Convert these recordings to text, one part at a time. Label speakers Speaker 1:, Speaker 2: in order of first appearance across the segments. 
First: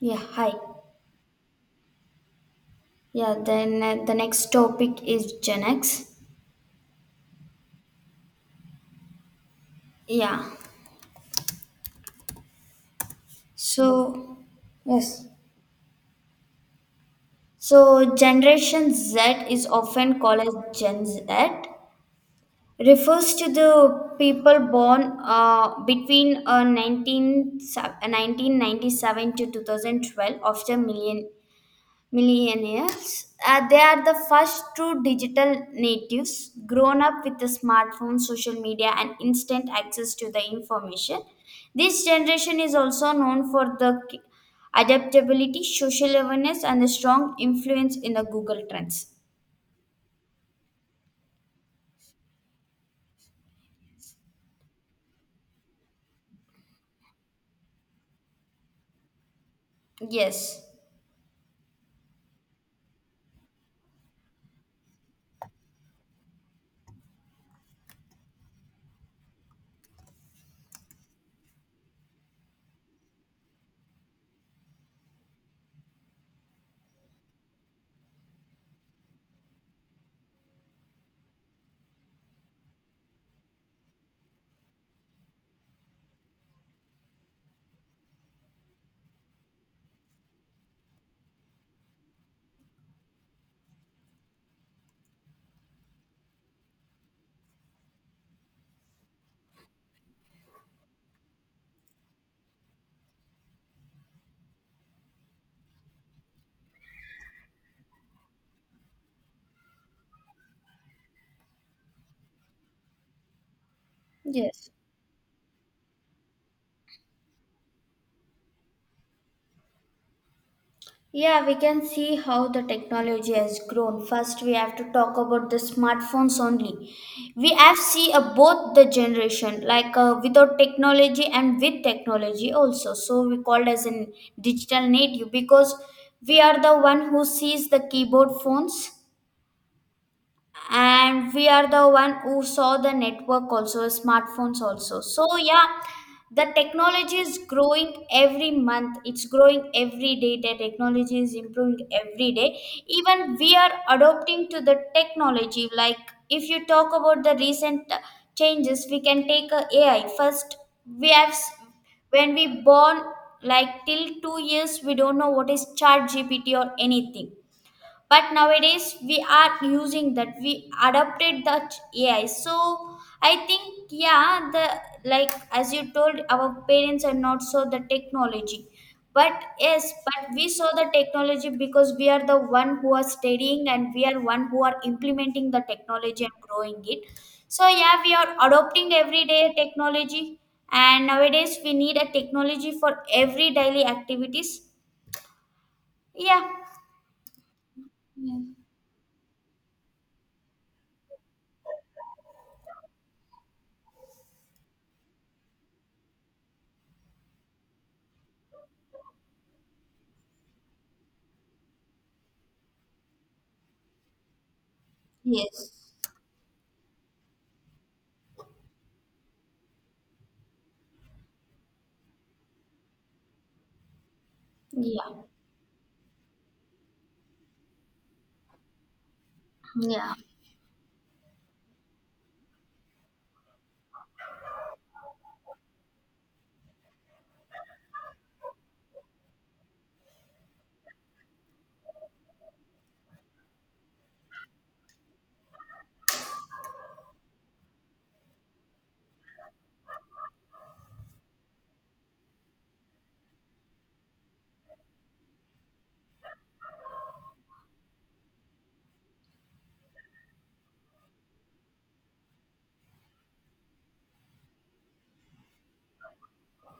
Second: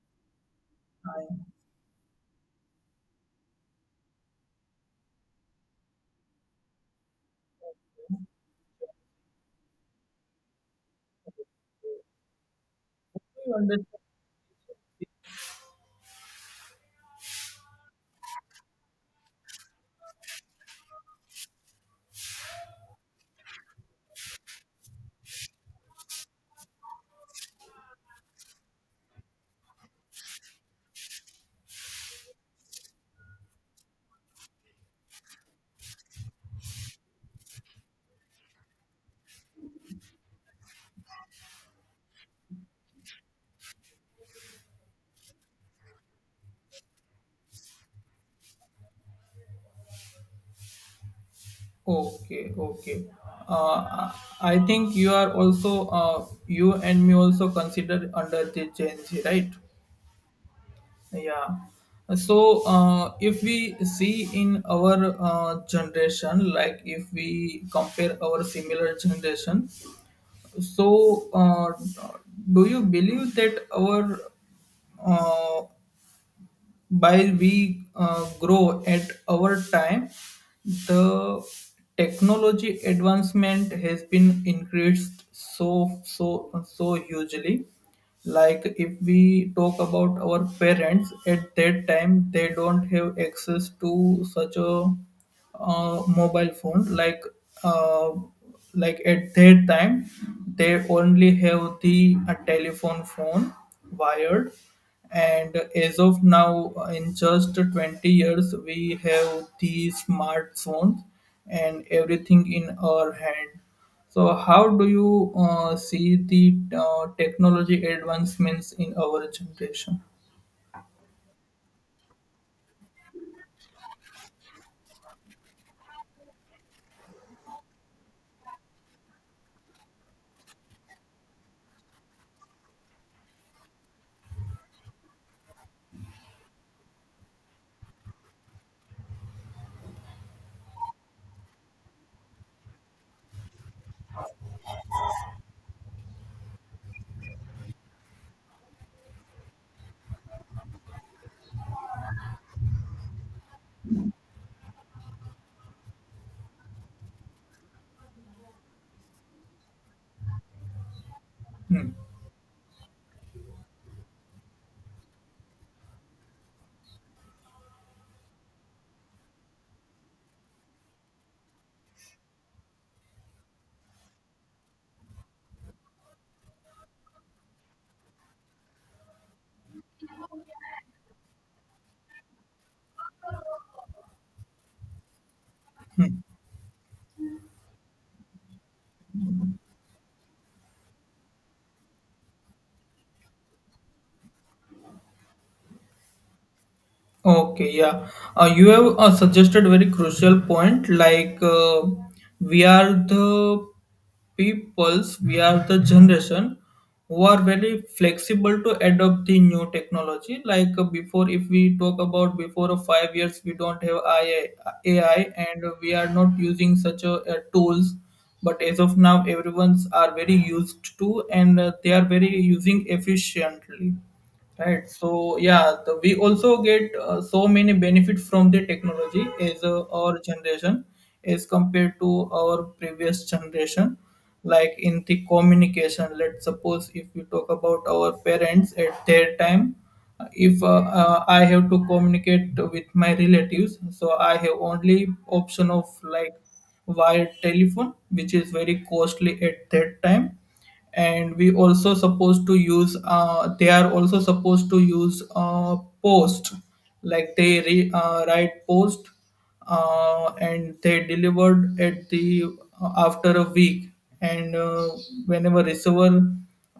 Speaker 1: Yeah, hi. Yeah, then the next topic is Gen X. Yeah.
Speaker 2: You understand?
Speaker 1: So, yes. So, Generation Z is often called as Gen Z, refers to the people born between 1997 to 2012 of the millennium Millennials, they are the first true digital natives grown up with the smartphone, social media, and instant access to the information. This generation is also known for the adaptability, social awareness, and the strong influence in the Google Trends.
Speaker 2: Okay, okay. Uh, I think you are also you and me also considered under the Gen Z, right?
Speaker 1: Yes,
Speaker 2: Yeah. So if we see in our generation, like if we compare our similar generation, so uh, do you believe that our uh, while we grow at our time, the technology advancement has been increased so hugely. Like if we talk about our parents at that time, they don't have access to such a mobile phone uh, like at that time they only have the telephone phone wired, and as of now in just 20 years we have the smartphones and everything in our hand. So how
Speaker 1: yes.
Speaker 2: do you see the technology advancements in our generation?
Speaker 1: Yeah, we can see how the technology has grown. First, we have to talk about the smartphones only. We have see both the generation, like without technology and with technology also. So we called as in digital native because we are the one who sees the keyboard phones, and we are the one who saw the network also, smartphones also. So yeah, the technology is growing. Every month it's growing, every day the technology is improving every day. Even we are adopting to the technology, like if you talk about the recent changes, we can take a ai first. we have s-
Speaker 2: Hmm.
Speaker 1: when we born, like till 2 years we don't know what is chat gpt or anything, but nowadays we are using that. We adopted that ai. So I think yeah, the like as you told our parents are not so the technology, but yes, but we saw the technology because we are the one who are studying and we are one who are implementing the technology and growing it. So yeah, we are adopting everyday technology, and nowadays we need a technology for every daily activities. Yeah.
Speaker 2: Okay, yeah. You have suggested very crucial point, like we are the peoples, we are the generation who are very flexible to adopt the new technology. Like before, if we talk about before 5 years, we don't have AI, AI, and we
Speaker 1: Yes.
Speaker 2: are not using such tools. But as of now, everyone's are very used to, and they are very using efficiently. Right.
Speaker 1: Yeah.
Speaker 2: So yeah, the, we also get so many benefit from the technology as
Speaker 1: Yeah.
Speaker 2: our generation as compared to our previous generation. Like in the communication, let's suppose if we talk about our parents at their time, if I have to communicate with my relatives, so I have only option of like via telephone, which is very costly at that time. And we also supposed to use they are also supposed to use post, like they write post, and they delivered at the after a week. And whenever receiver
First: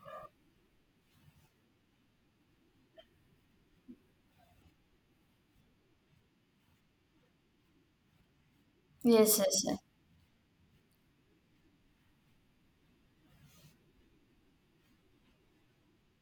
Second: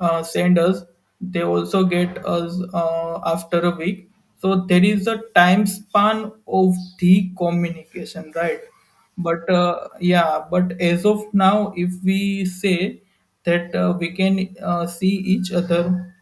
Speaker 2: send us, they also get us after a week. So there is a time span of the communication, right?
Speaker 1: Yes.
Speaker 2: But yeah, but as of now, if we say that we can see each other,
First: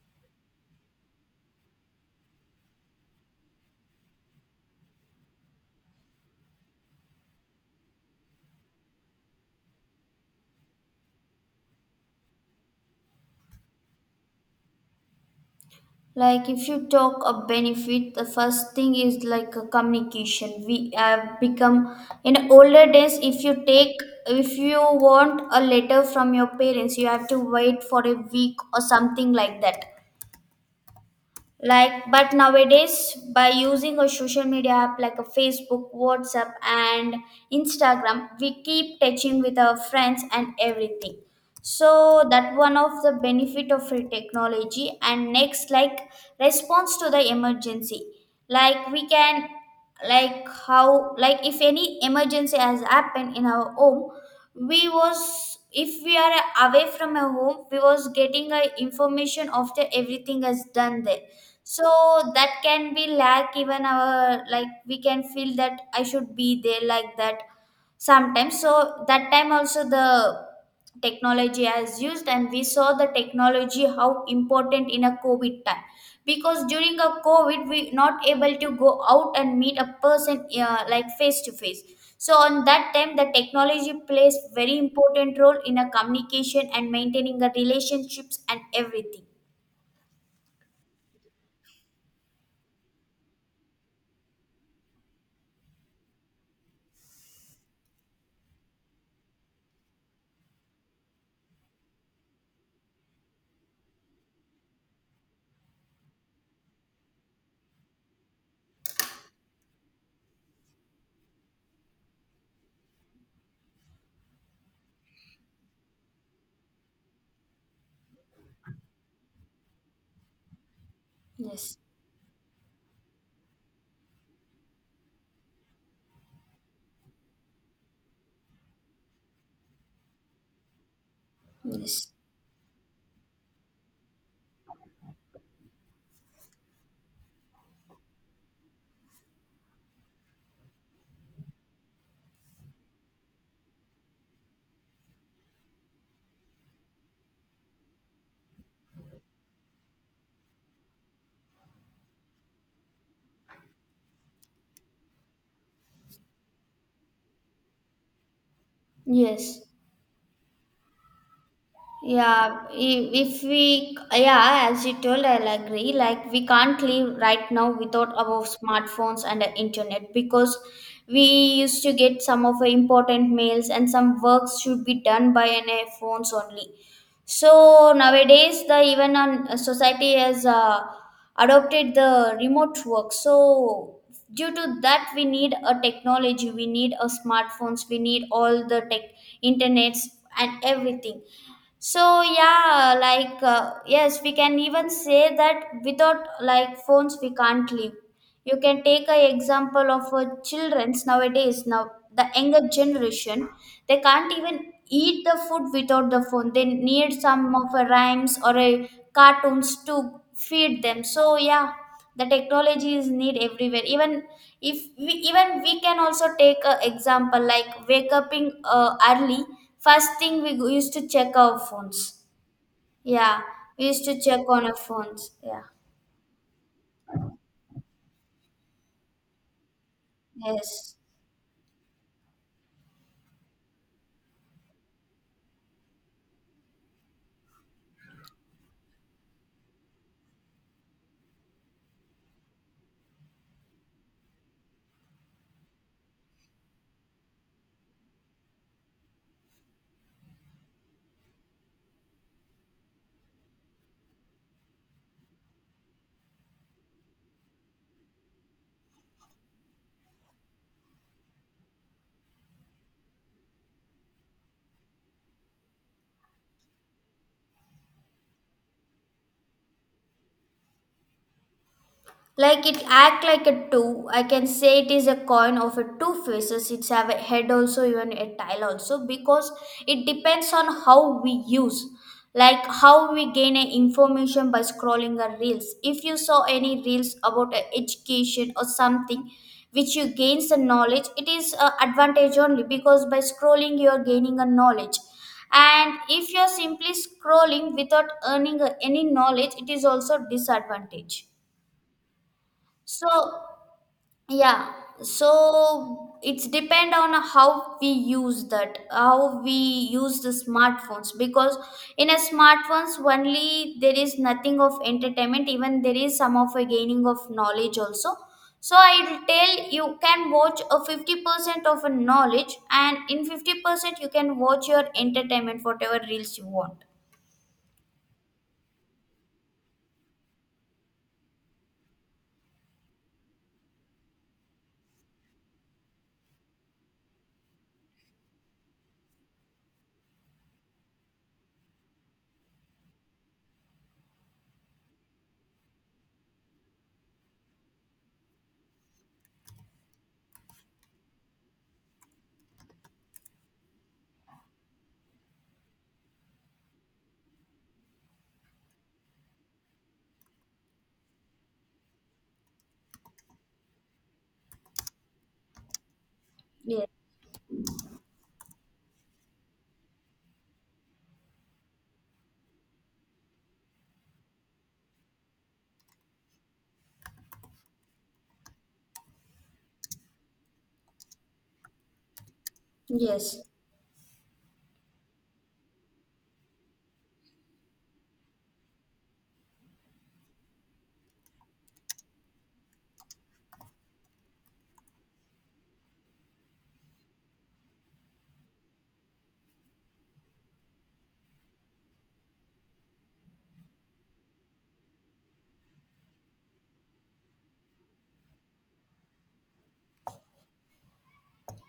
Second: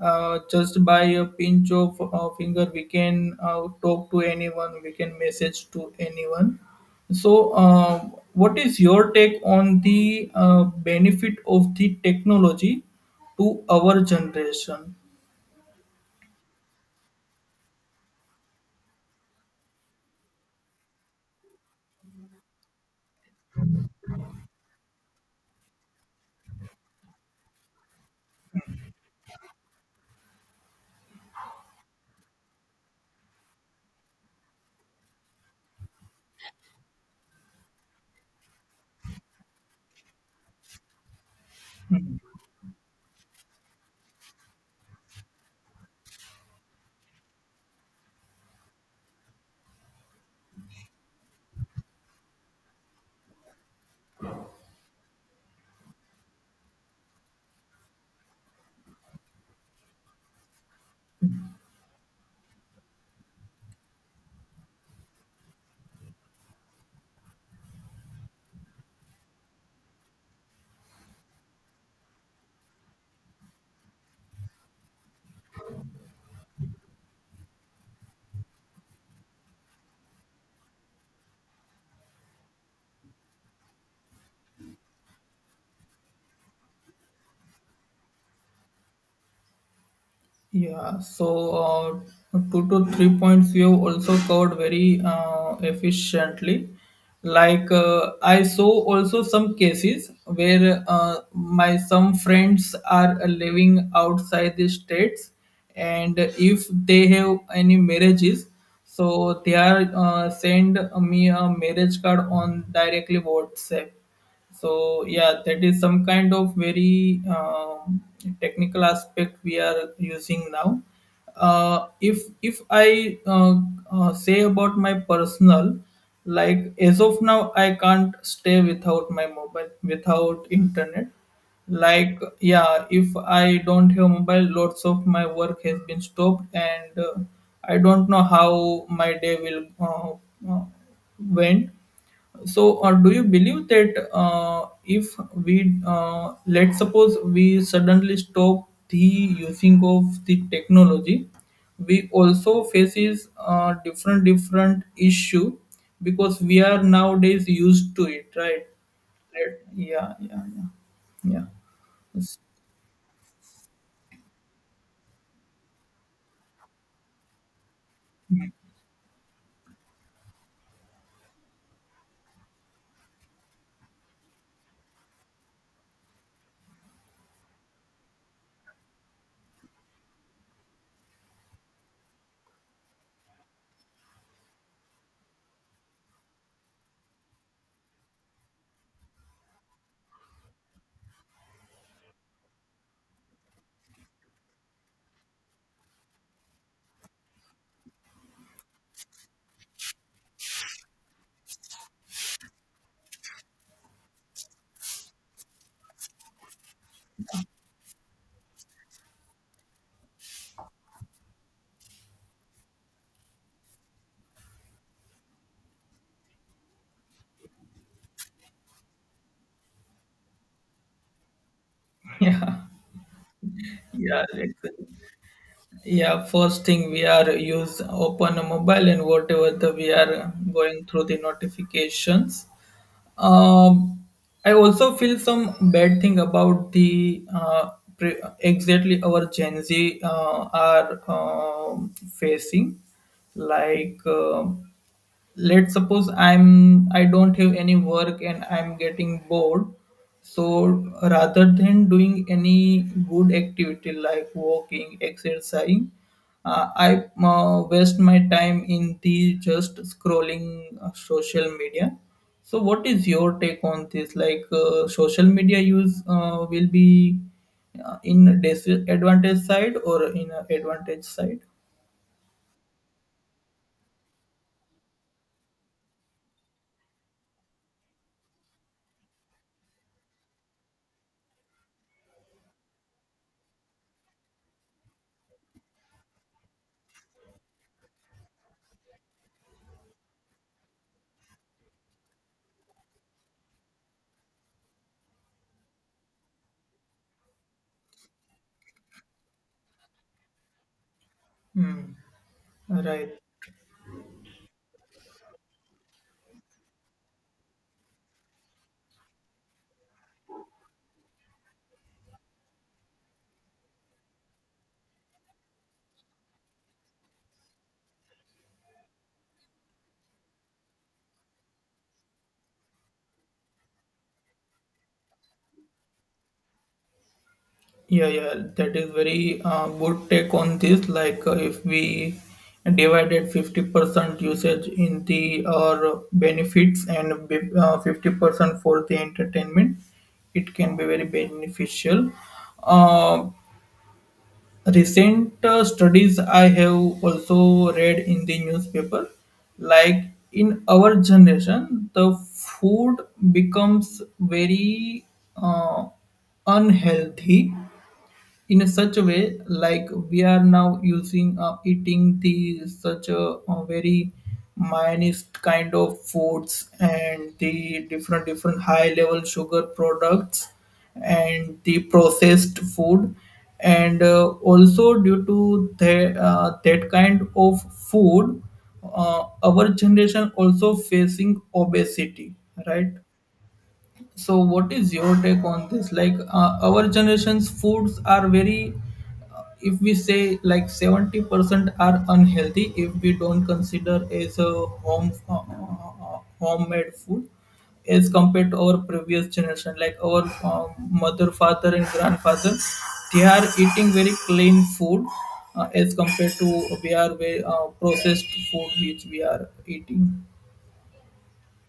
Speaker 2: just by a pinch of finger, we can talk to anyone, we can message to anyone. So what is your take on the benefit of the technology to our generation?
Speaker 1: Like if you talk a benefit, the first thing is like a communication. We have become in older days. If you take, if you want a letter from your parents, you have to wait for a week or something like that. Like, but nowadays, by using a social media app like a Facebook, WhatsApp, and Instagram, we keep touching with our friends and everything. So
Speaker 2: Hmm.
Speaker 1: that one of the benefit of free technology. And next, like response to the emergency. Like, we can, like how, like if any emergency has happened in our home, we was, if we are away from our home, we was getting a information after everything has done there. So that can be like, even our, like we can feel that I should be there, like that sometimes. So that time also the technology has used, and we saw the technology how important in a covid time, because during a covid we not able to go out and meet a person like face to face. So on that time the technology plays very important role in a communication and maintaining the relationships and everything.
Speaker 2: Yeah, so 2 to 3 points you have also covered very efficiently. Like I saw also some cases where my some friends are living outside the states, and if they have any marriages, so they are send me a marriage card on directly WhatsApp. So yeah, that is some kind of very technical aspect we are using now.
Speaker 1: Yes.
Speaker 2: If I say about my personal, like as of now, I can't stay without my mobile, without internet.
Speaker 1: Yes.
Speaker 2: Like yeah, if I don't have mobile, lots of my work has been stopped, and I don't know how my day will uh, went. So do you believe that if we let's suppose we suddenly stop the using of the technology, we also faces different different issue, because we are nowadays used to it, right? Right.
Speaker 1: Yes.
Speaker 2: Yeah, yeah, yeah, yeah. Yes.
Speaker 1: Yeah, if we, yeah, as you told, I'll agree. Like, we can't live right now without our smartphones and the internet, because we used to get some of our important mails, and some works should be done by an phones only. So nowadays, the even on society has adopted the remote work. So due to that, we need a technology, we need a smartphones, we need all the tech, internets, and everything. So yeah, like yes, we can even say that without like phones we can't live. You can take a example of children's nowadays. Now the younger generation, they can't even eat the food without the phone. They need some of a rhymes or a cartoons to feed them. So yeah, the technology is need everywhere. Even if we even we can also take a example, like wake up in early, first thing we used to check our phones.
Speaker 2: Yeah,
Speaker 1: Yeah, we used to
Speaker 2: yeah,
Speaker 1: check on our
Speaker 2: exactly.
Speaker 1: phones. Yeah.
Speaker 2: Yeah, first thing we are use open a mobile and whatever the we are going
Speaker 1: Yes.
Speaker 2: through the notifications. Um, I also feel some bad thing about the exactly our Gen Z are facing, like. Let's suppose I'm I don't have any work and I'm getting bored. So rather than doing any good activity like walking, exercising, I waste my time in the just scrolling social media. So what is your take on this, like social media use will be in disadvantage side or in a advantage side?
Speaker 1: Like it act like a two. I can say it is a coin of a two faces. It's have a head also, even a tail also, because it depends on how we use. Like how we gain a information by scrolling a reels. If you saw any reels about a education or something which you gains the knowledge, it is a advantage only, because by scrolling you are gaining a knowledge. And if you are simply scrolling without earning any knowledge, it is also disadvantage.
Speaker 2: Hmm.
Speaker 1: So
Speaker 2: Right.
Speaker 1: yeah, so it's depend on how we use that, how we use the smartphones, because in a smartphones only there is nothing of entertainment, even there is some of a gaining of knowledge also. So I'll tell you can watch a 50% of a knowledge, and in 50% you can watch your entertainment whatever reels you want.
Speaker 2: Yeah, yeah, that is very good take on this. Like, if we divided 50% usage in the our benefits and 50% for the entertainment, it can be very beneficial. Uh, recent studies I have also read in the newspaper, like in our generation, the food becomes very uh, unhealthy in such a way, like we are now using eating the such a very minest kind of foods and the different different high level sugar products and the processed food. And also due to the, that kind of food, our generation also facing obesity, right?
Speaker 1: Yes.
Speaker 2: So what is your take on this, like our generation's foods are very if we say like 70% are unhealthy if we don't consider as a home homemade food, as compared to our previous generation like our mother father and grandfather, they are eating very clean food as compared to we are very, processed food which we are eating.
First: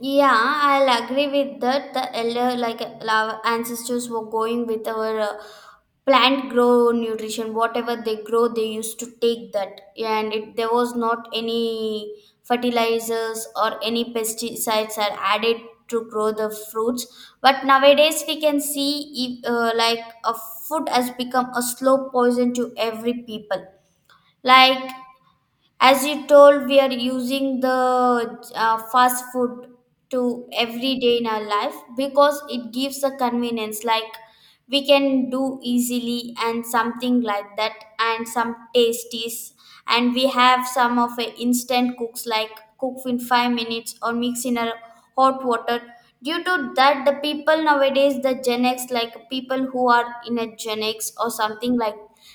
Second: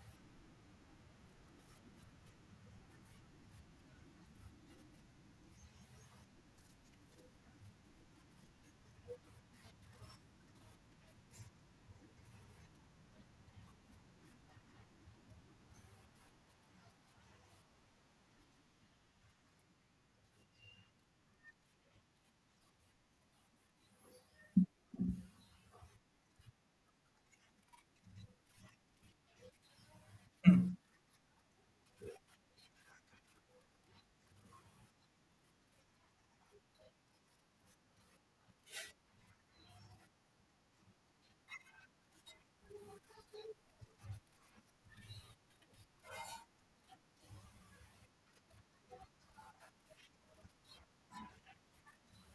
Speaker 1: Yeah, I'll agree with that. The elder, like our ancestors, were going with our plant grow nutrition. Whatever they grow, they used to take that, and it, there was not any fertilizers or any pesticides are added to grow the fruits. But nowadays, we can see if, like a food has become a slow poison to every people. Like as you told, we are using the fast food to every day in our life, because it gives a convenience. Like we can do easily and something like that, and some tasties, and we have some of a instant cooks like cook in 5 minutes or mix in a hot water. Due to that, the people nowadays, the Gen X, like people who are in a Gen X or something like,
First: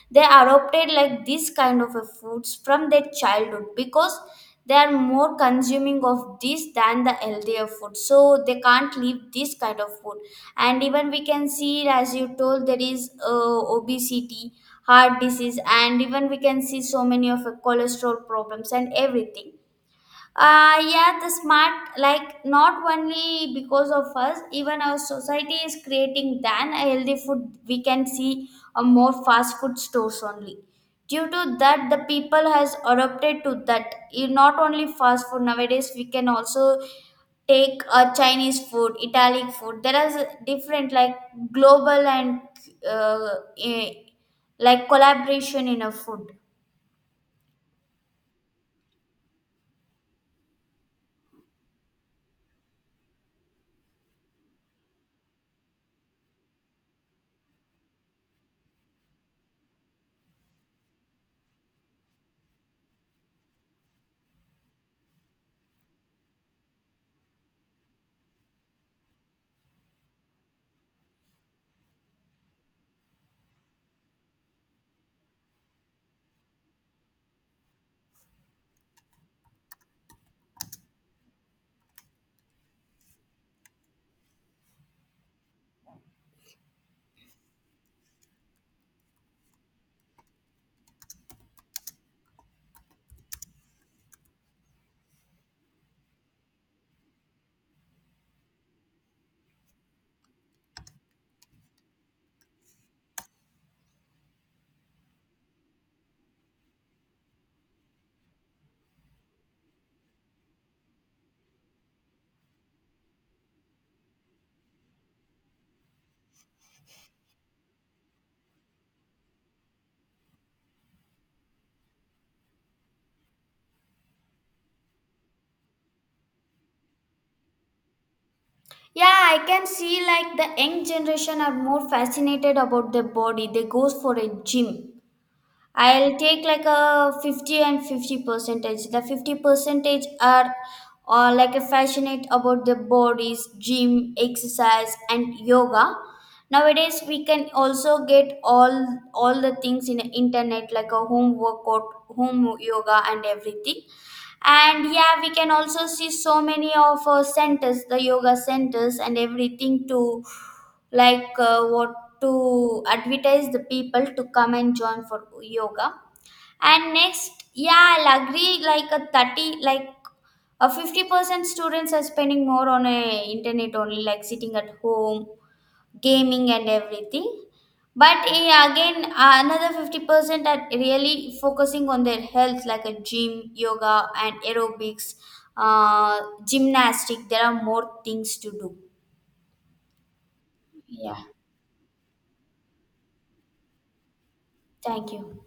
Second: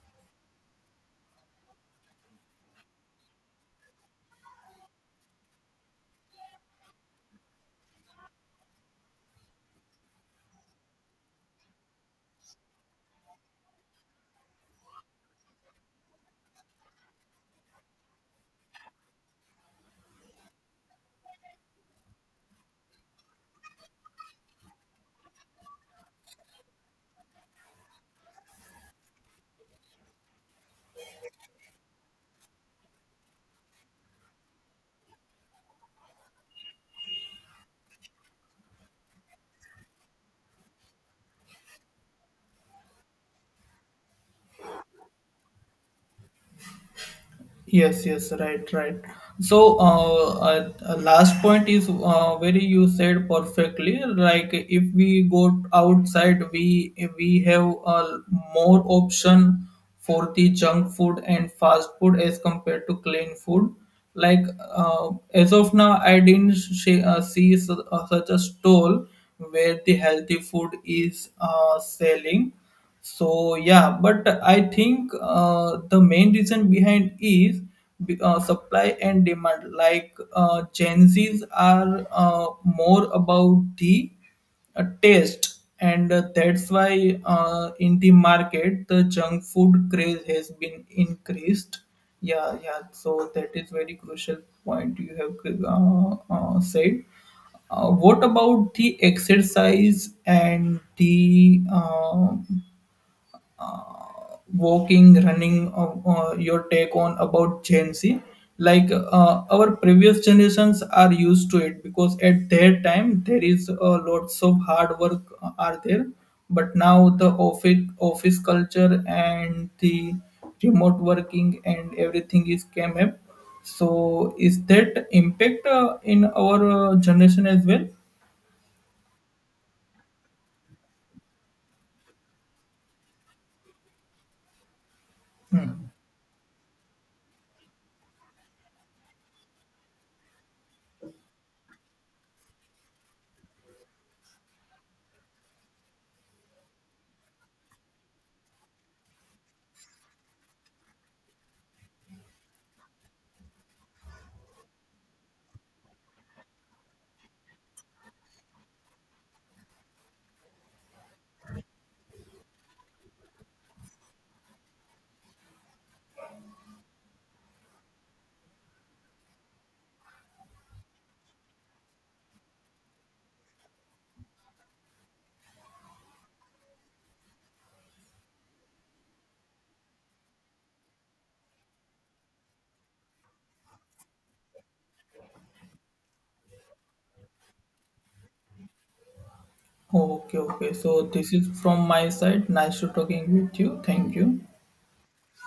Speaker 1: they adopted like this kind of a foods from their childhood, because they are more consuming of this than the healthier food. So they can't leave this kind of food, and even we can see, as you told, there is obesity, heart disease, and even we can see so many of cholesterol problems and everything. Yeah, the smart like not only because of us, even our society is creating than a healthy food. We can see a more fast food stores only. Due to that, the people has adopted to that. Not only fast food, nowadays we can also take a chinese food, italian food. There are different like global and uh, eh, like collaboration in a food.
Speaker 2: Yes, yes, right, right. So, last point is very you said perfectly. Like if we go outside, we have more option for the junk food and fast food as compared to clean food. Like as of now, I didn't see such a stall where the healthy food is selling. So yeah, but I think the main reason behind is supply and demand. Like Gen Zs are more about the taste, and that's why in the market the junk food craze has been increased. Yeah, yeah. So that is very crucial point you have said. What about the exercise and the walking, running, your take on about Gen Z. Like our previous generations are used to it because at their time there is lots of hard work are there, but now the office culture and the remote working and everything is came up. So is that impact in our generation as well?
Speaker 1: Yeah, I can see like the young generation are more fascinated about their body. They goes for a gym. I'll take like a 50-50 percentage. The 50 percentage are like a passionate about the bodies, gym, exercise, and yoga. Nowadays, we can also get all the things in the internet, like a home workout, home yoga, and everything. And yeah, we can also see so many of our centers, the yoga centers, and everything to like what to advertise the people to come and join for yoga. And next yeah, I'll agree like a 30, like a 50% students are spending more on a internet only, like sitting at home, gaming and everything. But again, another 50% are really focusing on their health, like a gym, yoga and aerobics, uh, gymnastic. There are more things to do.
Speaker 2: Okay, okay. So
Speaker 1: Yeah,
Speaker 2: this is from my side. Nice to talking with you. Thank you.
Speaker 1: thank you.